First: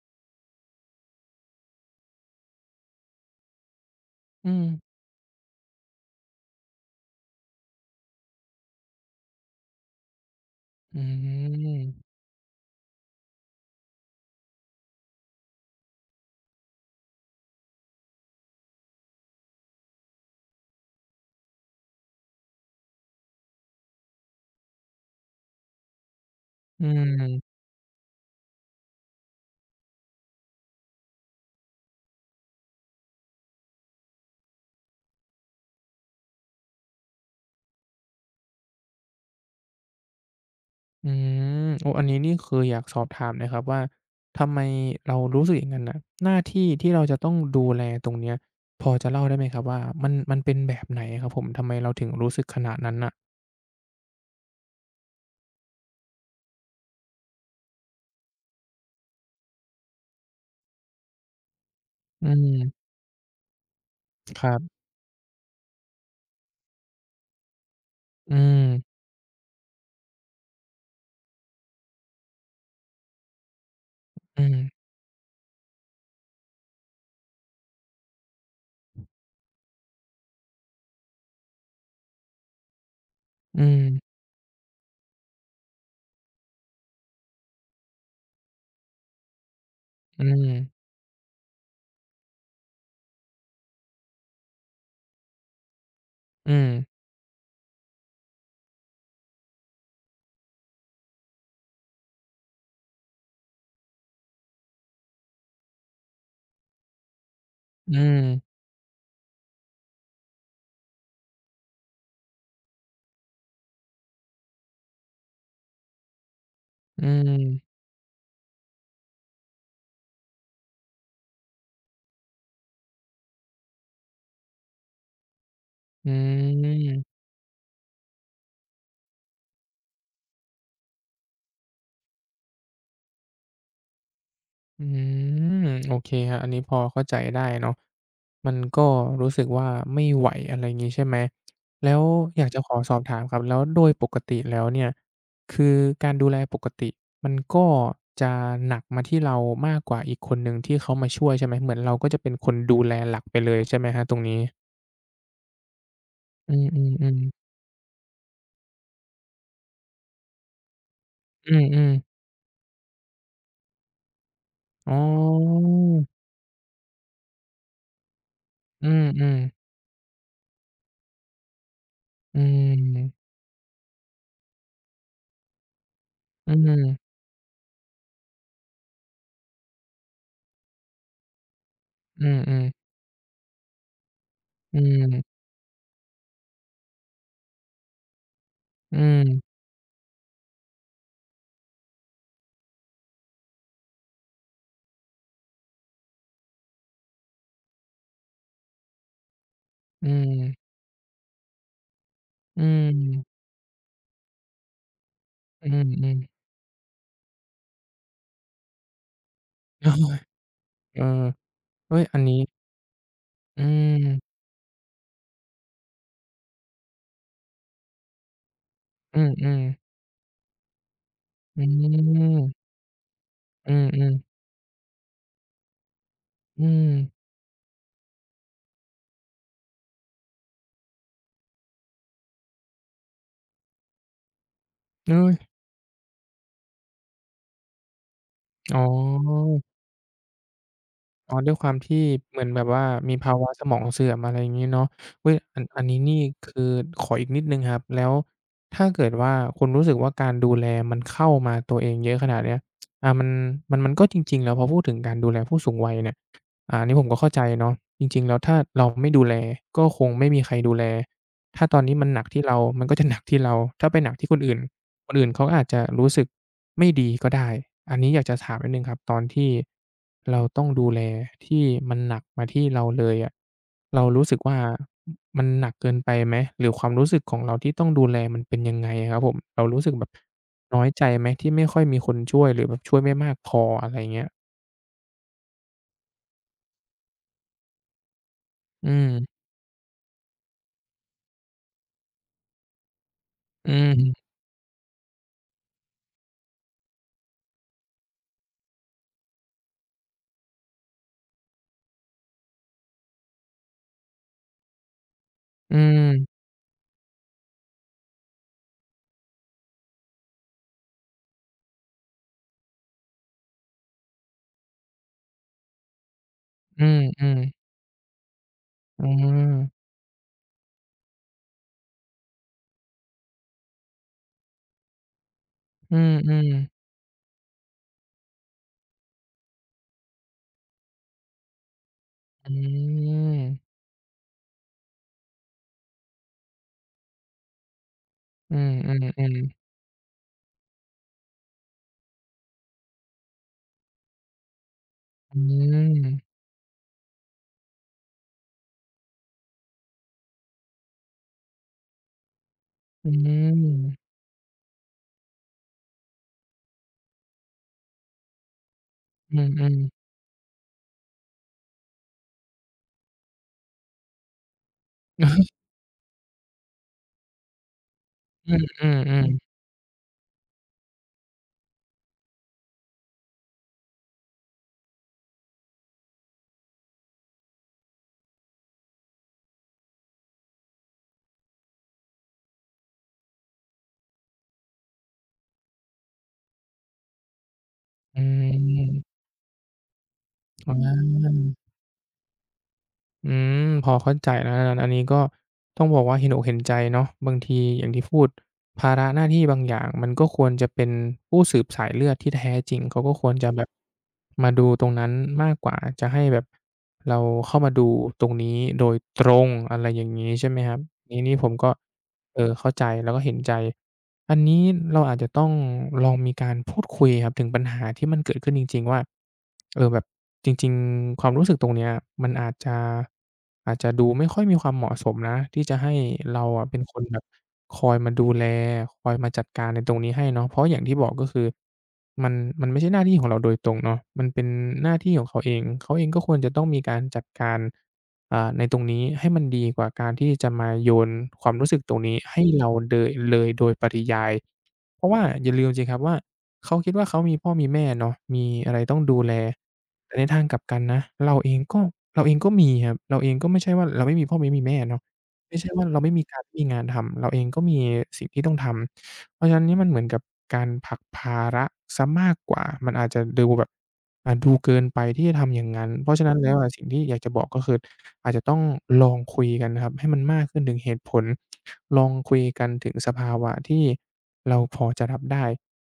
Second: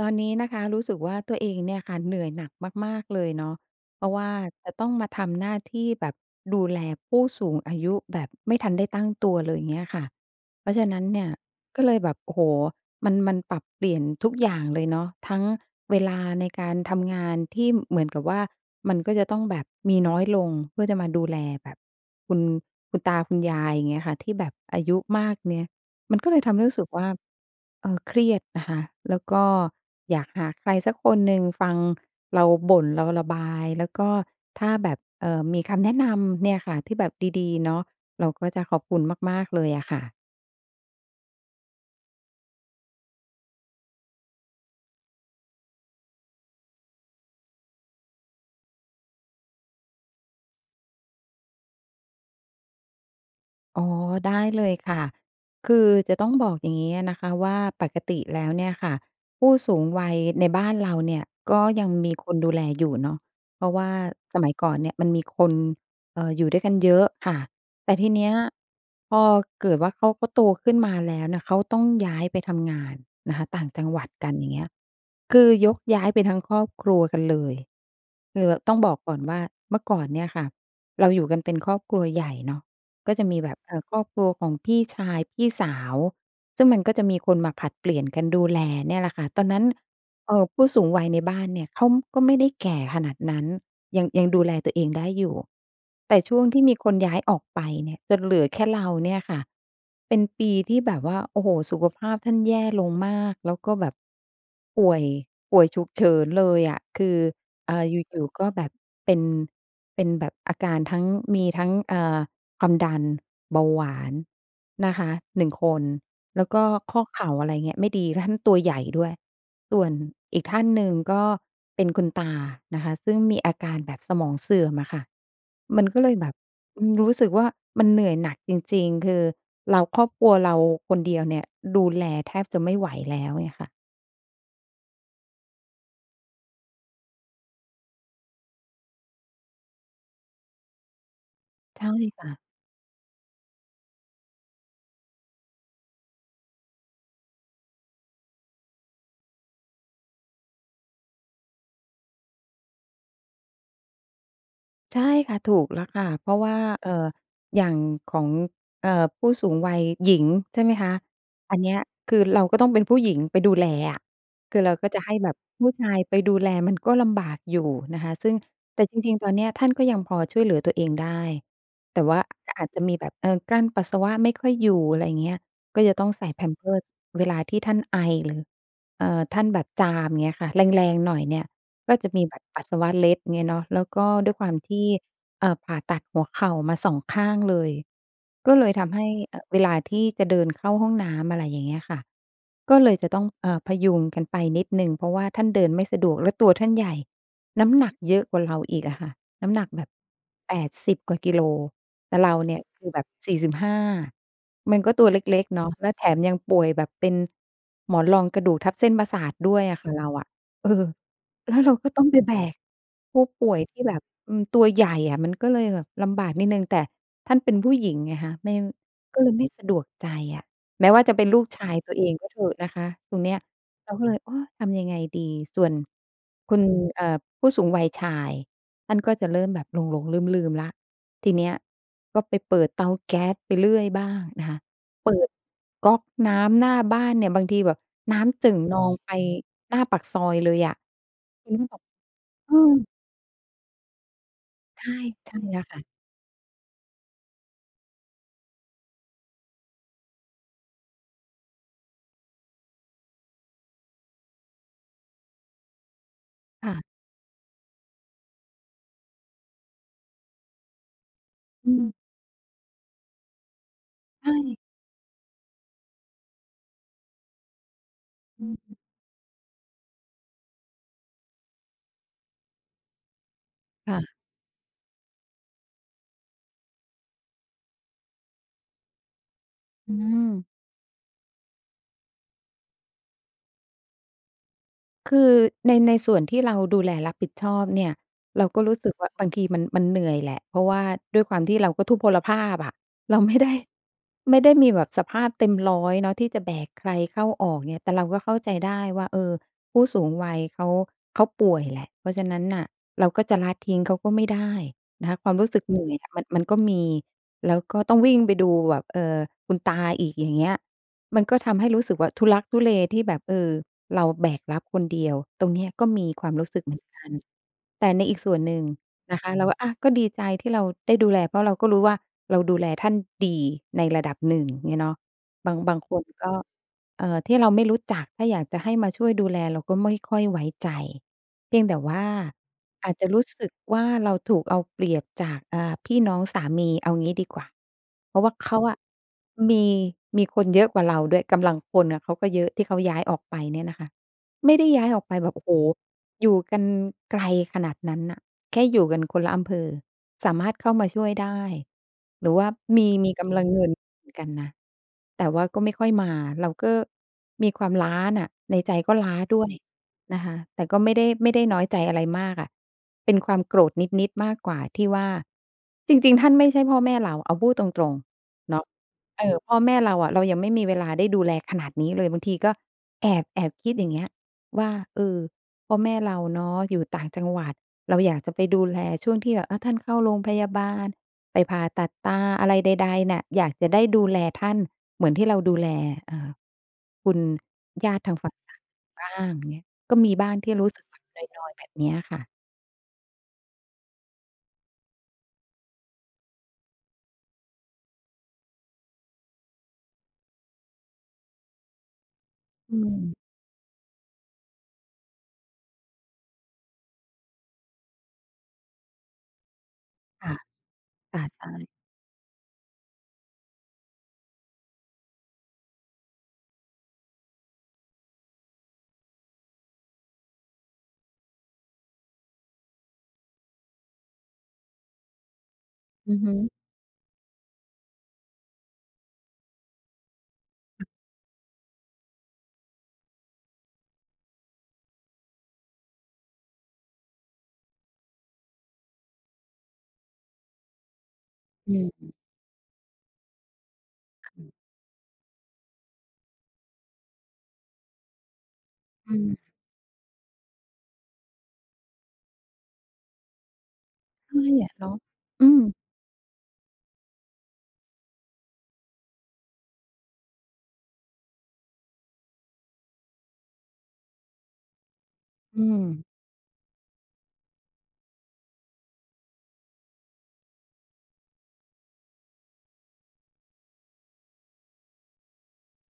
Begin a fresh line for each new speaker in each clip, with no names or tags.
ตอนนี้นะคะรู้สึกว่าตัวเองเนี่ยค่ะเหนื่อยหนักมากๆเลยเนาะเพราะว่า
อืม
จะต้องมาทำหน้าที่แบบดูแลผู้สูงอายุแบบไม่ทันได้ตั้งตัวเลยอย่างเงี้ยค่ะเพราะฉะ
อื
นั้นเนี่ยก็เลยแบ
ม
บโอ้โฮมันปรับเปลี่ยนทุกอย่างเลยเนาะทั้งเวลาในการทำงานที่เหมือนกับว่ามันก็จะต้องแบบมีน้อยลงเพื่อจะมาดูแลแบบคุณคุณตาคุณยายอย่างเงี้ยค่ะที่แบบอายุมากเนี่ย มันก็เลยทำให้รู้
อื
สึกว่า
ม
เครียดนะคะแล้วก็อยากหาใครสักคนหนึ่งฟังเราบ่นเราระบาย แล้วก็ถ้าแบบมีคำแนะนำเนี่ยค่ะที่แบบดีๆเนาะเราก็จะขอบคุณมากๆเลยอะค่ะ
อืมโอ้อันนี้นี่คืออยากสอบถามนะครับว่าทำไมเรารู้สึกอย่างนั้นน่ะหน้าที่ที่เราจะต้องดูแลตรงเนี้ยพอจะเล่าได้ไหมครับว่ามันเป็นแบบไหนอะครับผมทำไมเราถึงรู้สึกขนาดนั้นน่ะ
อ๋อได้เลยค่ะคือจะต้องบอกอย่างงี้นะคะว่าปกติแล้วเนี่ยค่ะผู้สูงวัยในบ้านเราเนี่ยก็ยังมี
อื
คนดูแล
ม
อยู่เนาะเพราะว่าส
ค
มัย
รั
ก่อน
บ
เนี่ยมันมีคนอยู่ด้วยกันเยอะค่ะแต่ทีเนี้
อื
ย
ม
พอเกิดว่าเขาโตขึ้นมาแล้วเนี่ยเขาต้องย้ายไปทำงานนะคะต่างจังหวัดกันอ
อื
ย่าง
ม
เงี้ยคือยกย้ายไปทั้งครอบครัวกันเลยคือต้องบอกก่อนว่าเมื่อก่อนเนี่ยค่ะเราอยู่กันเป็นครอบครัวใหญ่เนาะ ก็จะมีแบบ
อืม
ครอบครัวของพี่ชายพี่สาวซึ่งมันก็จะมีคนมาผลัดเปลี่ยนกันดูแลเนี่ยแหละค่ะตอนนั้น
อืม
ผู้สูงวัยในบ้านเนี่ยเขาก็ไม่ได้แก่ขนาดนั้นยังดูแลตัวเองได้อยู่แต่ช่วง
อื
ที่
ม
มีคนย้ายออกไปเนี่ยจนเหลือแค่เราเนี่ยค่ะเป็นปีที่แบบว่าโอ้โฮสุขภาพท่านแย่ลงมากแล้วก็แบบป่วยป่วยฉุกเฉินเลยอะคืออ
อืม
ยู่ๆก็แบบเป็นเป็นแบบอาการทั้งมีทั้งความดันเบาหวานนะคะ1 คนแล้วก็ข้
อื
อเข่าอะไรเงี้ย
ม
ไม่ดีท่านตัวใหญ่ด้วยส่วนอีกท่านหนึ่งก็เป็นคุณตานะคะซึ่งมีอาการแบบสมองเสื่อมอะค่ะมันก็
อื
เลยแบบรู้
ม
สึกว่ามันเหนื่อยหนักจริงๆคือเราครอบครัวเราคนเดียวเนี่ยดูแลแทบจะไม่ไหวแล้วเงี้ยค่ะ
อืมโอเคครับอันนี้พอเข้าใจได้เนาะมันก็รู้สึกว่าไม่ไหวอะไรงี้ใช่ไหม
ใช่
แล้วอยาก
ค่ะ
จะขอสอบถามครับแล้วโดยปกติแล้วเนี่ยคือการดูแลปกติมันก็จะหนักมาที่เรามากกว่าอีกคนหนึ่งที่เขามาช่วยใช่ไหมเหมือนเราก็จะเป็นคนดูแลหลักไปเลยใช่ไหมครับตรงนี้
ใช่ค่ะถูกแล้วค่ะเพราะ
อื
ว่าเอ่อ
มๆๆ
อย่างของเอ่อผู้สูงวัยหญิงใช่ไหมคะ
อื
อันเนี้ย
ม
คื
ๆ
อเราก็ต้องเป็นผู้หญิงไปดูแลอะคือเราก็
อ๋
จะให้แบบ
อ
ผู้ชายไปดูแลมันก็ลำบากอยู่นะคะซึ่งแต่
อื
จริงๆตอน
ม
เนี้ยท่า
ๆ
นก็ยังพอช่วยเหลือตัวเองได้แต่ว่า
อื
ก็อาจจะมีแบบ
ม
กั้นปัสสาวะไม่ค่อยอยู่อะไรอย่างเงี้ยก็จะต้องใส่
อื
Pampers
ม
เวลาที่ท่านไอหรือเอ่อท่านแบบจามเงี้ยค่ะแรงๆหน่อยเนี่ย ก็จะมี
อื
แบ
ม
บ
อื
ปั
ม
สสาวะเล็ดเงี้ยเนาะแล้วก็ด้วยความที่
ๆ
ผ่าตัดหัวเข่ามา2 ข้างเลยก็เลยทำ
อื
ให้
ม
เวลาที่จะเดินเข้าห้องน้ำอะไรอย่างเงี้ยค่ะก็เลยจะต้องพยุงกันไปนิดหนึ่งเพราะว่าท่านเดินไม่สะดวกแล้วตัวท่านใหญ่น้ำหนักเยอะกว่าเราอีกอะค่ะน้ำหนักแบบ
อืม
80กว่ากิโลแต่เราเนี่ย
อื
คือแบบ
ม
45มันก็ตัวเล็กๆ
อื
เนาะแล้วแถม
ม
ยัง
ๆ
ป่วยแบบเป็นหมอนรองกระดูกทับเส้นประสาทด้วยอะค่ะเรา
เ
อะเออ
ออ
แล้วเราก็
เฮ้
ต้
ย
องไป
อัน
แบ
นี้
กผู้ป่วย
อื
ที่แบบ
ม
ตัวใหญ่อะมันก็เลยแบบลำบากนิดหนึ่งแต่ท่านเป็นผู้หญิงไงคะไม่
อื
ก็เลยไม่
ม
สะดวก
ๆ
ใจอะแม้ว่าจะเป็นลูก
อื
ชายตัวเองก็เถ
ม
อะนะคะตรงเนี้ย
อื
เราก็
ม
เลยโอ้
ๆ
ทำยังไงดีส่วนคุ
อื
ณ
ม
ผู้สูงวัยชายท่านก็จะเริ่มแบบหลงๆลืมๆแล้วทีเนี้ยก็ไปเปิดเตาแก๊สไปเรื่อยบ้างนะคะเปิ
เฮ้
ด
ย
ก๊อกน้ำหน้าบ้านเนี่ยบางทีแบบน้ำจิ่งน
อ๋
องไป
อ
หน้าปากซอยเลยอะ
อ๋อ
คุ
ด้
ณ
วยค
ก็
วา
แบ
ม
บ
ที่เหมือน
เอ
แบบ
อ
ว่ามีภาวะสมองเสื่อมอะไรอย่างงี้เนาะ
ใช่
อุ๊ย
ใช่
อั
แล้
น
ว
อั
ค่ะ
นนี้นี่คือขออีกนิดหนึ่งครับแล้วถ้าเกิดว่าคุณรู้สึกว่าการดูแลมันเข้ามาตัวเองเยอะขนาดเนี้ยมันมันก็จริงๆแล้วพอพูดถึงการดูแลผู้สูงวัยเนี่ยอันนี้
ค่ะ
ผมก็เข้าใจเนาะจริงๆแล้วถ้าเราไม่ดูแลก็คงไม่มีใครดูแลถ้า
อื
ตอน
ม
นี้มันหนักที่เรามันก็จะหนักที่เราถ้าไปหนักที่คนอื่น
ใช่
คนอื่นเขาอาจจะรู้สึกไม่ดีก็ได้อันนี้อยากจะ
อื
ถามนิด
ม
หนึ่งครับตอนที่เราต้องดูแลที่มันหนักมาที่เราเลยอะเรา
ค่ะ
รู้สึกว่ามันหนักเกินไปไหมหรือความรู้สึกของเราที่ต้องดูแลมันเป็นยังไงอะครับผมเรารู้สึ
อื
กแบบ
ม
น้อยใจไหมที่ไม่ค่อยมีคนช่วยหรือแบบช่วยไม่มากพออะไรเงี้ย
คือในส่วนที่เราดูแลรับผิดชอบเนี่ยเราก็รู้
อื
สึกว่าบาง
ม
ทีมันเหนื่อยแหละเพราะว่าด้วยความที่เราก็ทุพพลภาพอะเราไม่ได้
อืม
ไม่ได้มีแบบสภาพเต็ม 100เนาะที่จะแบกใครเข้าออกเนี่ยแต่เราก็เข้าใจได้ว่าเออผู้สูงวัยเขาป่วยแหละเพราะฉะนั้นน่ะเราก็จะละทิ้งเขาก็ไม่ได้นะคะความรู้สึก
อื
เหนื่อยอะมัน
ม
มันก็มีแล้วก็ต้องวิ่งไปดูแบบคุณตาอีกอย่างเงี้ย มันก็ทำให้รู้สึกว่าทุลักทุเลที่แบบเราแบกรับคนเดียวตรงเนี้ยก็มีความรู้สึกเหมือ
อื
น
ม
กัน
อืม
แต่ในอีกส่วนหนึ่ง
อ๋
นะคะเราก็
อ
อะก็ดีใจที่เราได้ดูแลเพราะเราก็รู้ว่าเราดูแลท่านดีในระดับหนึ่งเงี้ยเนาะบางค
อื
นก็
มๆ
ที่เราไม่รู้จักถ้าอยากจะให้มาช่วยดูแลเราก็ไม่ค่อยไว้ใจเพียงแต่ว่า
อื
อาจจะรู้
ม
สึกว่าเราถูกเอาเปรียบจากพี่น้องสามีเอางี้ดีกว่าเพราะว่า
อื
เขา
ม
อะ
อืมๆ
มี
ๆ
มีคนเยอะกว่าเราด้วยกำลังคนอะเขาก็เยอะที่เขาย้ายออกไปเนี่ยนะคะ ไม่ได้ย้ายออกไปแบบ
อื
โอ้โฮอยู่
ม
กันไกลขนาดนั้นน่ะแค่อยู่กันคนละอำเภอสามารถเข้ามาช่วยได้หรือว่ามี
อื
มีกำลังเงินเหมื
ม
อนกันนะแต่ว่าก็ไม่ค่อยมาเราก็มีความล้าน่ะในใจก็ล้า
อื
ด้วย
มๆ
นะคะแต่ก็ไม่ได้น้อยใจอะไรมากอะเป็นความโกรธนิดๆมากกว่าที่ว่า
อ
จริงๆท่านไม่ใช่พ่อแม่เราเอาพูดตรงๆ
ื
เนาะ
มๆ
พ่อ
ๆ
แม่เราอะเรายังไม่มีเวลาได้ดูแลขนาดนี้เลยบางทีก็แอบคิดอย่างเงี้ย ว่าพ่อแม่เราเนาะอยู่ต่างจังหวัดเราอยากจะไปดูแลช่วงที่แบบอาท่านเข้าโรงพยาบาลไปผ่าตัดตาอะไรใดๆน่ะอยากจะได้ดูแลท่านเหมือนที่เราดูแลเอ่อคุณญาติทาง
อื
ฝั่งสามี
ม
บ้างเงี้ยก็มีบ้างที่รู้
อา
สึกแบบนอยๆแบบเนี้ยค่ะ
อืมพอเข้าใจแล้วนะอันนี้ก็ต้องบอกว่าเห็นอกเห็นใจเนาะบางทีอย่างที่พูดภาระหน้าที่บางอย่างมันก็ควรจะเป็นผู้สืบสายเลือดที่แท้จริ
อื
งเขาก็คว
ม
รจะแบบมาดูตรงนั้นมากกว่าจะให้แบบเราเข้ามาดูตรงนี้โดยตรงอะไรอย่างนี้
ค่ะ
ใช่ไหมครับนี่
ค่ะ
นี่ผ
ใช่
มก็เออเข้าใจแล้วก็เห็นใจอันนี้เราอาจจะต้องลองมีการพูดคุยครับถึงปัญหาที่มันเกิดขึ้นจริงๆว่า เออแบบจริงๆความรู้สึกตรงเนี้ยมันอาจจะดูไม่ค่อยมีความเหมาะสมนะที่จะให้
อือฮึ
เราอะเป็นคนแบบคอยมาดูแลคอยมาจัดการในตรงนี้ให้เนาะเพราะอย่างที่บอกก็คือมันมันไม่ใช่หน้าที่ของเราโดยตรงเนาะมันเป็นหน้าที่ของเขาเองเขาเองก็ควรจะต้องมีการจัดการในตรงนี้ให้มันดีกว่าการที่จะมาโยนความรู้สึก
อื
ตรง
ม
นี้ให้เราเดยเลยโดยปริยายเพราะว่าอย่าลืมสิครับว่า เขาคิดว่าเขามีพ่อมีแม่เนาะมีอะไรต้อง
อื
ดูแล
ม
แต่ในทางกลับกันนะเราเองก็เราเองก็มีครับเราเองก็ไม่ใช่ว่าเราไม่มีพ่อ
ใช่
ไม่มี
อะ
แม่
เนาะ
เนาะ
อื
ไม่
ม
ใช่ว่าเราไม่มีการไม่มีงานทำเราเองก็มีสิ่งที่ต้องทำเพราะฉะนั้นเนี่ยมันเหมือนกับการผลักภาระเสียมากกว่ามันอาจจะดูแบบดูเกินไปที่จะทำอย่า
อื
ง
ม
งั้นเพราะฉะนั้นแล้วอะสิ่งที่อยากจะบอกก็คืออาจจะต้องลองคุยกันนะครับให้มันมากขึ้นถึงเหตุผลลองคุยกันถึงสภาวะที่เราพอจะรับได้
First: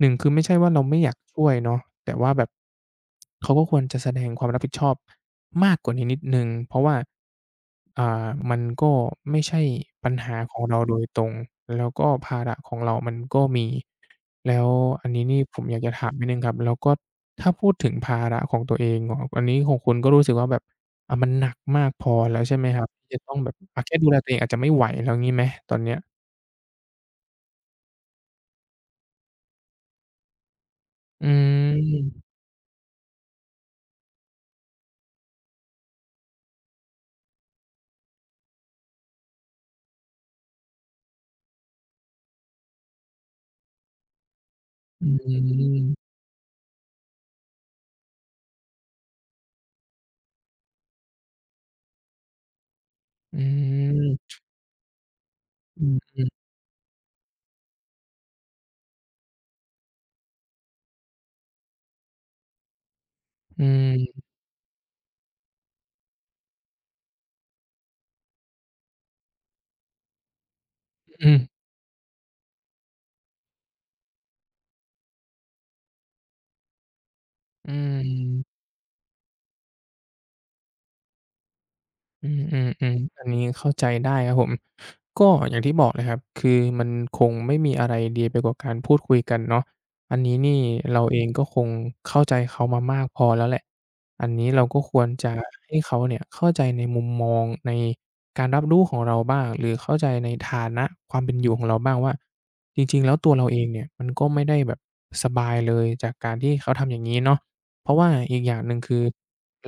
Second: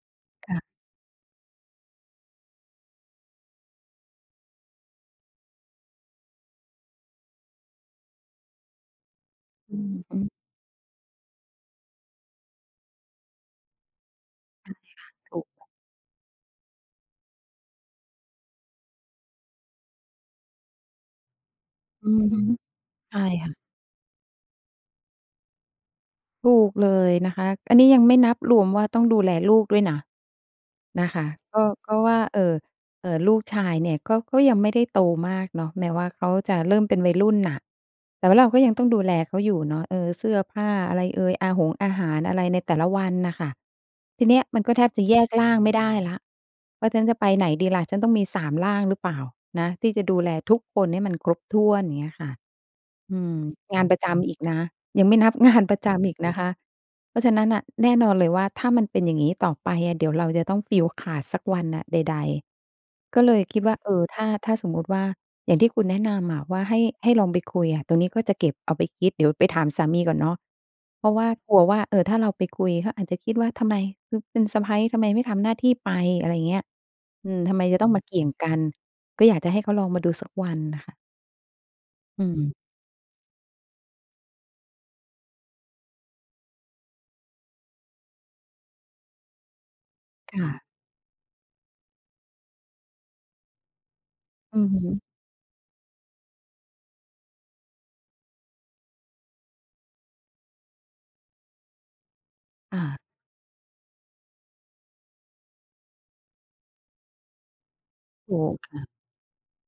1คือไม่ใช่ว่า
ค่ะ
เราไม่อยากช่วยเนาะแต่ว่าแบบเขาก็ควรจะแสดงความรับผิดชอบมากกว่านี้นิดหนึ่งเพราะว่ามันก็ไม่ใช่
อือ
ปัญ
ฮึ
หาของเราโดยตรงแล้วก็ภาระของเรามันก็มีแล้วอันนี้
ถู
นี่ผม
ก
อยากจะถามนิดหนึ่งครับแล้วก็ถ้าพูดถึงภาระของตัวเองเนาะอันนี้ของคุณก็รู้สึกว่าแบบมันหนักมากพอ
อือ
แล้
ฮึ
วใช่ไหมครับที่จะ
ใช่
ต้องแบบ
ค่ะ
อะแค่ดูแลตัวเองอาจจะไม่ไหวแล้วงี้ไหมตอนเนี้ย
ถูกเลยนะคะอันนี้ยังไม่นับรวมว่าต้องดูแลลูกด้วยนะนะ
อื
คะก็ว่า
ม
ลูกชายเนี่ยก็ยังไม่ได้โตมากเนาะแม้ว่าเขาจะเริ่มเป็นวัยรุ่นน่ะแต่ว่าเราก็ยังต้องดูแลเขาอยู่เนาะเสื้อผ้าอะไรเอยอาหารอะไรในแต่ละวันน่ะค่ะทีเนี้ยมันก็แทบจะ
อื
แยกร่างไม่
ม
ได้แล้วว่าฉันจะไปไหนดีล่ะฉันต้องมีสามร่างหรือเปล่า อืม
อื
งานประจำ
ม
อีกนะยังไม่นับงานประ
อื
จำอี
ม
กนะคะเพราะฉะนั้นน่ะแน่นอนเลยว่าถ้ามันเป็นอย่างงี้ต่อไปอะเดี๋ยวเราจะต้องฟีลขาดสักวันน่ะใดๆก็เลยคิ
อื
ดว่า
ม
ถ้าสมมุติว่าอย่างที่คุณแนะนำอะว่าให้ลองไปคุยอะตรงนี้ก็จะเก็บเอาไปคิดเดี๋ยวไปถามสามีก่อนเนาะเพราะว่า
อืม
กลัวว่าถ้าเราไปคุยเขาอาจจะคิดว่าทำไมคือเป็นสะใภ้ทำไมไม่ทำหน้าที่ไปอะไรอย่างเงี้ยอืมทำไม
อื
จะต้องมาเกี่ยงกั
ม
นก็อยากจะให้เขาลองมาดูสักวันน่ะค่ะอื
อืมอื
ม
มอันนี้เข้าใจได้ครับผมก็อย่างที่บอกเลยครับคือมันคงไม่มีอะไรดีไปกว่าการพูดคุยกันเนาะอันนี้นี่
ค่ะ
เราเองก็คงเข้าใจเขามามากพอแล้วแหละอันนี้
อื
เรา
อ
ก็
ฮึ
ควรจะให้เขาเนี่ยเข้าใจในมุมมองในการรับรู้ของเราบ้างหรือเข้าใจในฐานะความเป็นอยู่ของเราบ้างว่าจริงๆแล้
ค่ะ
วตัวเราเองเนี่ยมันก็ไม่ได้แบบสบายเลยจากการที่เขาทำอย่างนี้เนาะเพราะว่าอีก
ถู
อ
ก
ย่างหนึ่ง
ค่ะ
คือ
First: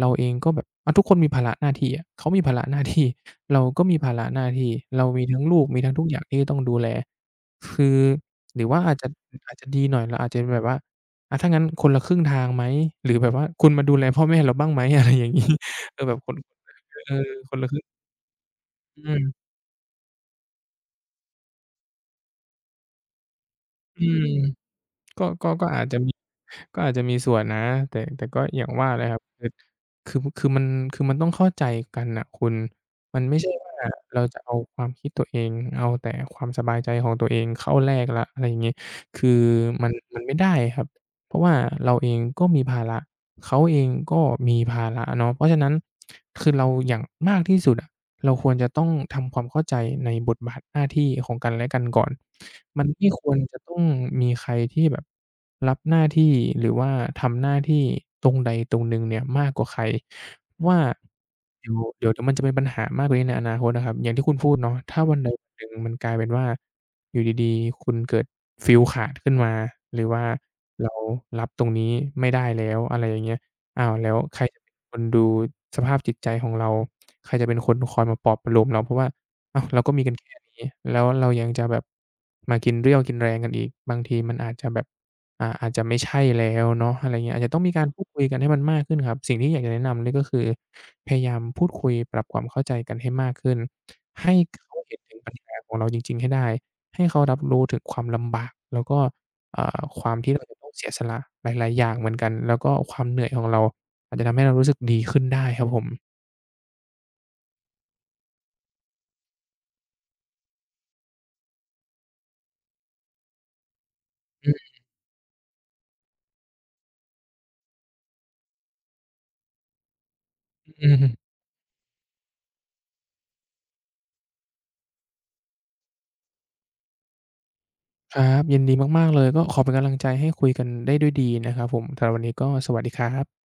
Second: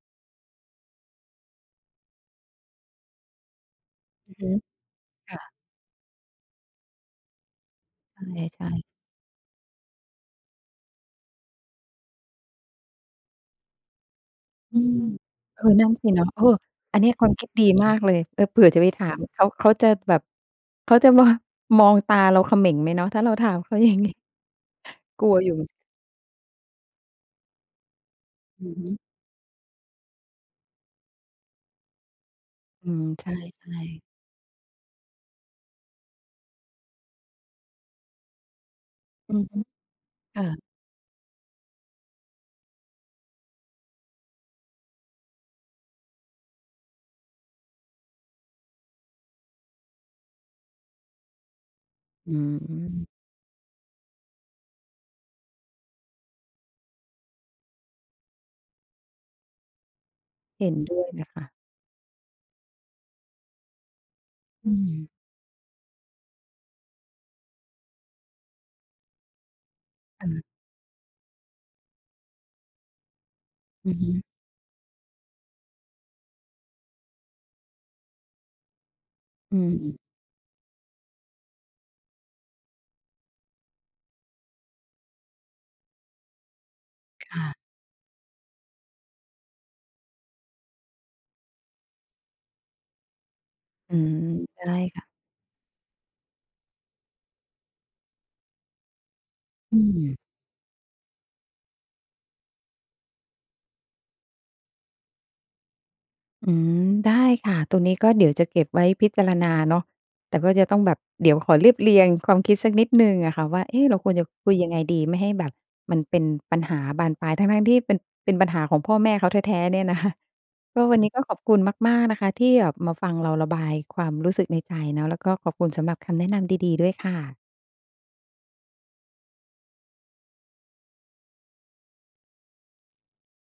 เราเองก็แบบอะทุกคนมีภาระหน้าที่อะเขามีภาระหน้าที่ เราก็มีภาระ
อือ
หน้า
ฮึ
ที่เรามี
ค่ะ
ทั้งลูกมีทั้งทุกอย่างที่ต้องดูแลคือหรือ
ใช่
ว่าอาจ
ๆ
จะอาจจะดีหน่อยเราอาจจะแบบว่าอะถ้างั้นคนละครึ่งทางไหมหรือแบบว่าคุณมาดูแลพ่อแม่เราบ้าง
อื
ไหม
ม
อะไรอย่างงี้
นั่น
เออ
สิ
แบบค
เนาะ
น
เอออันเนี้
เอ
ย
อ
ความคิด
คน
ดี
ละครึ่
มา
ง
กเลยเผื่อจะไป
อื
ถามเขา
ม
เขาจะแบบเขาจะม มองตาเราเขม่งไหมเนาะถ้าเราถามเขาอย่าง
อื
งี้
ม
ก
ก็
ลัวอ
ก็
ยู่
ก็อาจจะมีก็อาจจะมีส่วนนะแต่ก็อย่า
อื
ง
อฮึ
ว่าแหละครับคือคือมันคือมันต้องเข้าใจกันน่ะคุณ
อืม
มัน
ใช่
ไม่ใช่ว่า
ๆ
เราจะเอาความคิดตัวเองเอาแต่ความสบายใจของตัวเองเข้าแลกแล้วอะไรอย่างงี้คื
อื
อ
อฮึ
มันไม่
ค่ะ
ได้ครับเพราะว่าเราเองก็มีภาระเขาเองก็มีภาระเนาะเพราะฉะนั้นคือเราอย่างมากที่สุดอะ เราควรจะต้องทำความเข้าใจในบทบาทหน้าที่ของกันและกันก่อน
อื
มันไม่
ม
ควรจะต้องมีใครที่แบบรับหน้าที่หรือว่าทำหน้าที่ตรงใดตรงหนึ่งเนี่ยมากกว่าใคร
เห็น
ว่า
ด้วยเลยค่ะ
เดี๋ยวมันจะเป็นปัญหามากกว่านี้ในอนาคตนะครับอย่างที่คุณพูด
อื
เนาะ
ม
ถ้าวันใดวันหนึ่งมันกลายเป็นว่าอยู่ดีๆคุณเกิดฟีลขาดขึ้นมาหรือว่า
ค่ะ
เรารับตรงนี้ไม่ได้แล้วอะไรอย่างเงี้ย อ้า
อื
ว
อ
แล้
ฮึ
วใครจะเป็นคนดูสภาพจิตใจของเราใครจะเป็นคนคอยมาปลอบประโลมเราเพราะว่า
อื
อ้าว
ม
เราก็มีกันแค่นี้แล้วเรายังจะแบบมากินเรี่ยวกินแรงกันอีกบางทีมันอาจจะแบบอ่าอาจจะไม่ใช่แล้วเนาะอะไรเงี้ยอาจจะต้อง
ค่ะ
มีการพูดคุยกันให้มันมากขึ้นครับสิ่งที่อยากจะแนะนำเลยก็คือพยายามพูดคุยปรับความเข้าใจกันให้มากขึ้น
อืม
ให้
ได้
เขาเห็นถึ
ค่ะ
งปัญหาของเราจริงๆให้ได้ให้เขารับรู้ถึงความลำบากแล้วก็
อื
ความ
ม
ที่เราจะต้องเสียสละหลายๆอย่างเหมือนกันแล้วก็ความเหนื่อยของเราอาจจะทำให้เรารู้สึกดีขึ้นได้ครับผม
อืมได้ค่ะตรงนี้ก็เดี๋ยวจะเก็บไว้พิจารณาเนาะแต่ก็จะต้องแบบเดี๋ยวขอเรียบเรียงความคิดสักนิดหนึ่งอะค่ะว่าเอ๊ะเราควรจะ
อื
คุยยัง
ม
ไงดีไม่ให้แบบมันเป็นปัญหาบานปลายทั้งๆที่เป็นปัญหาของพ่อแม่เขาแท้ๆเนี่ยนะคะ ก็
อื
วันนี้ก็ข
ม
อบคุณมากๆนะคะที่แบบมาฟังเราระบายความรู้สึกในใจเนาะแล้วก็ขอบคุณสำหรับคำแนะนำดีๆด้วยค่ะ
ครับยินดีมากๆเลยก็ขอเป็นกำลังใจให้คุยกันได้ด้วยดีนะครับผมสำหรับวันนี้ก็สวัสดีครับ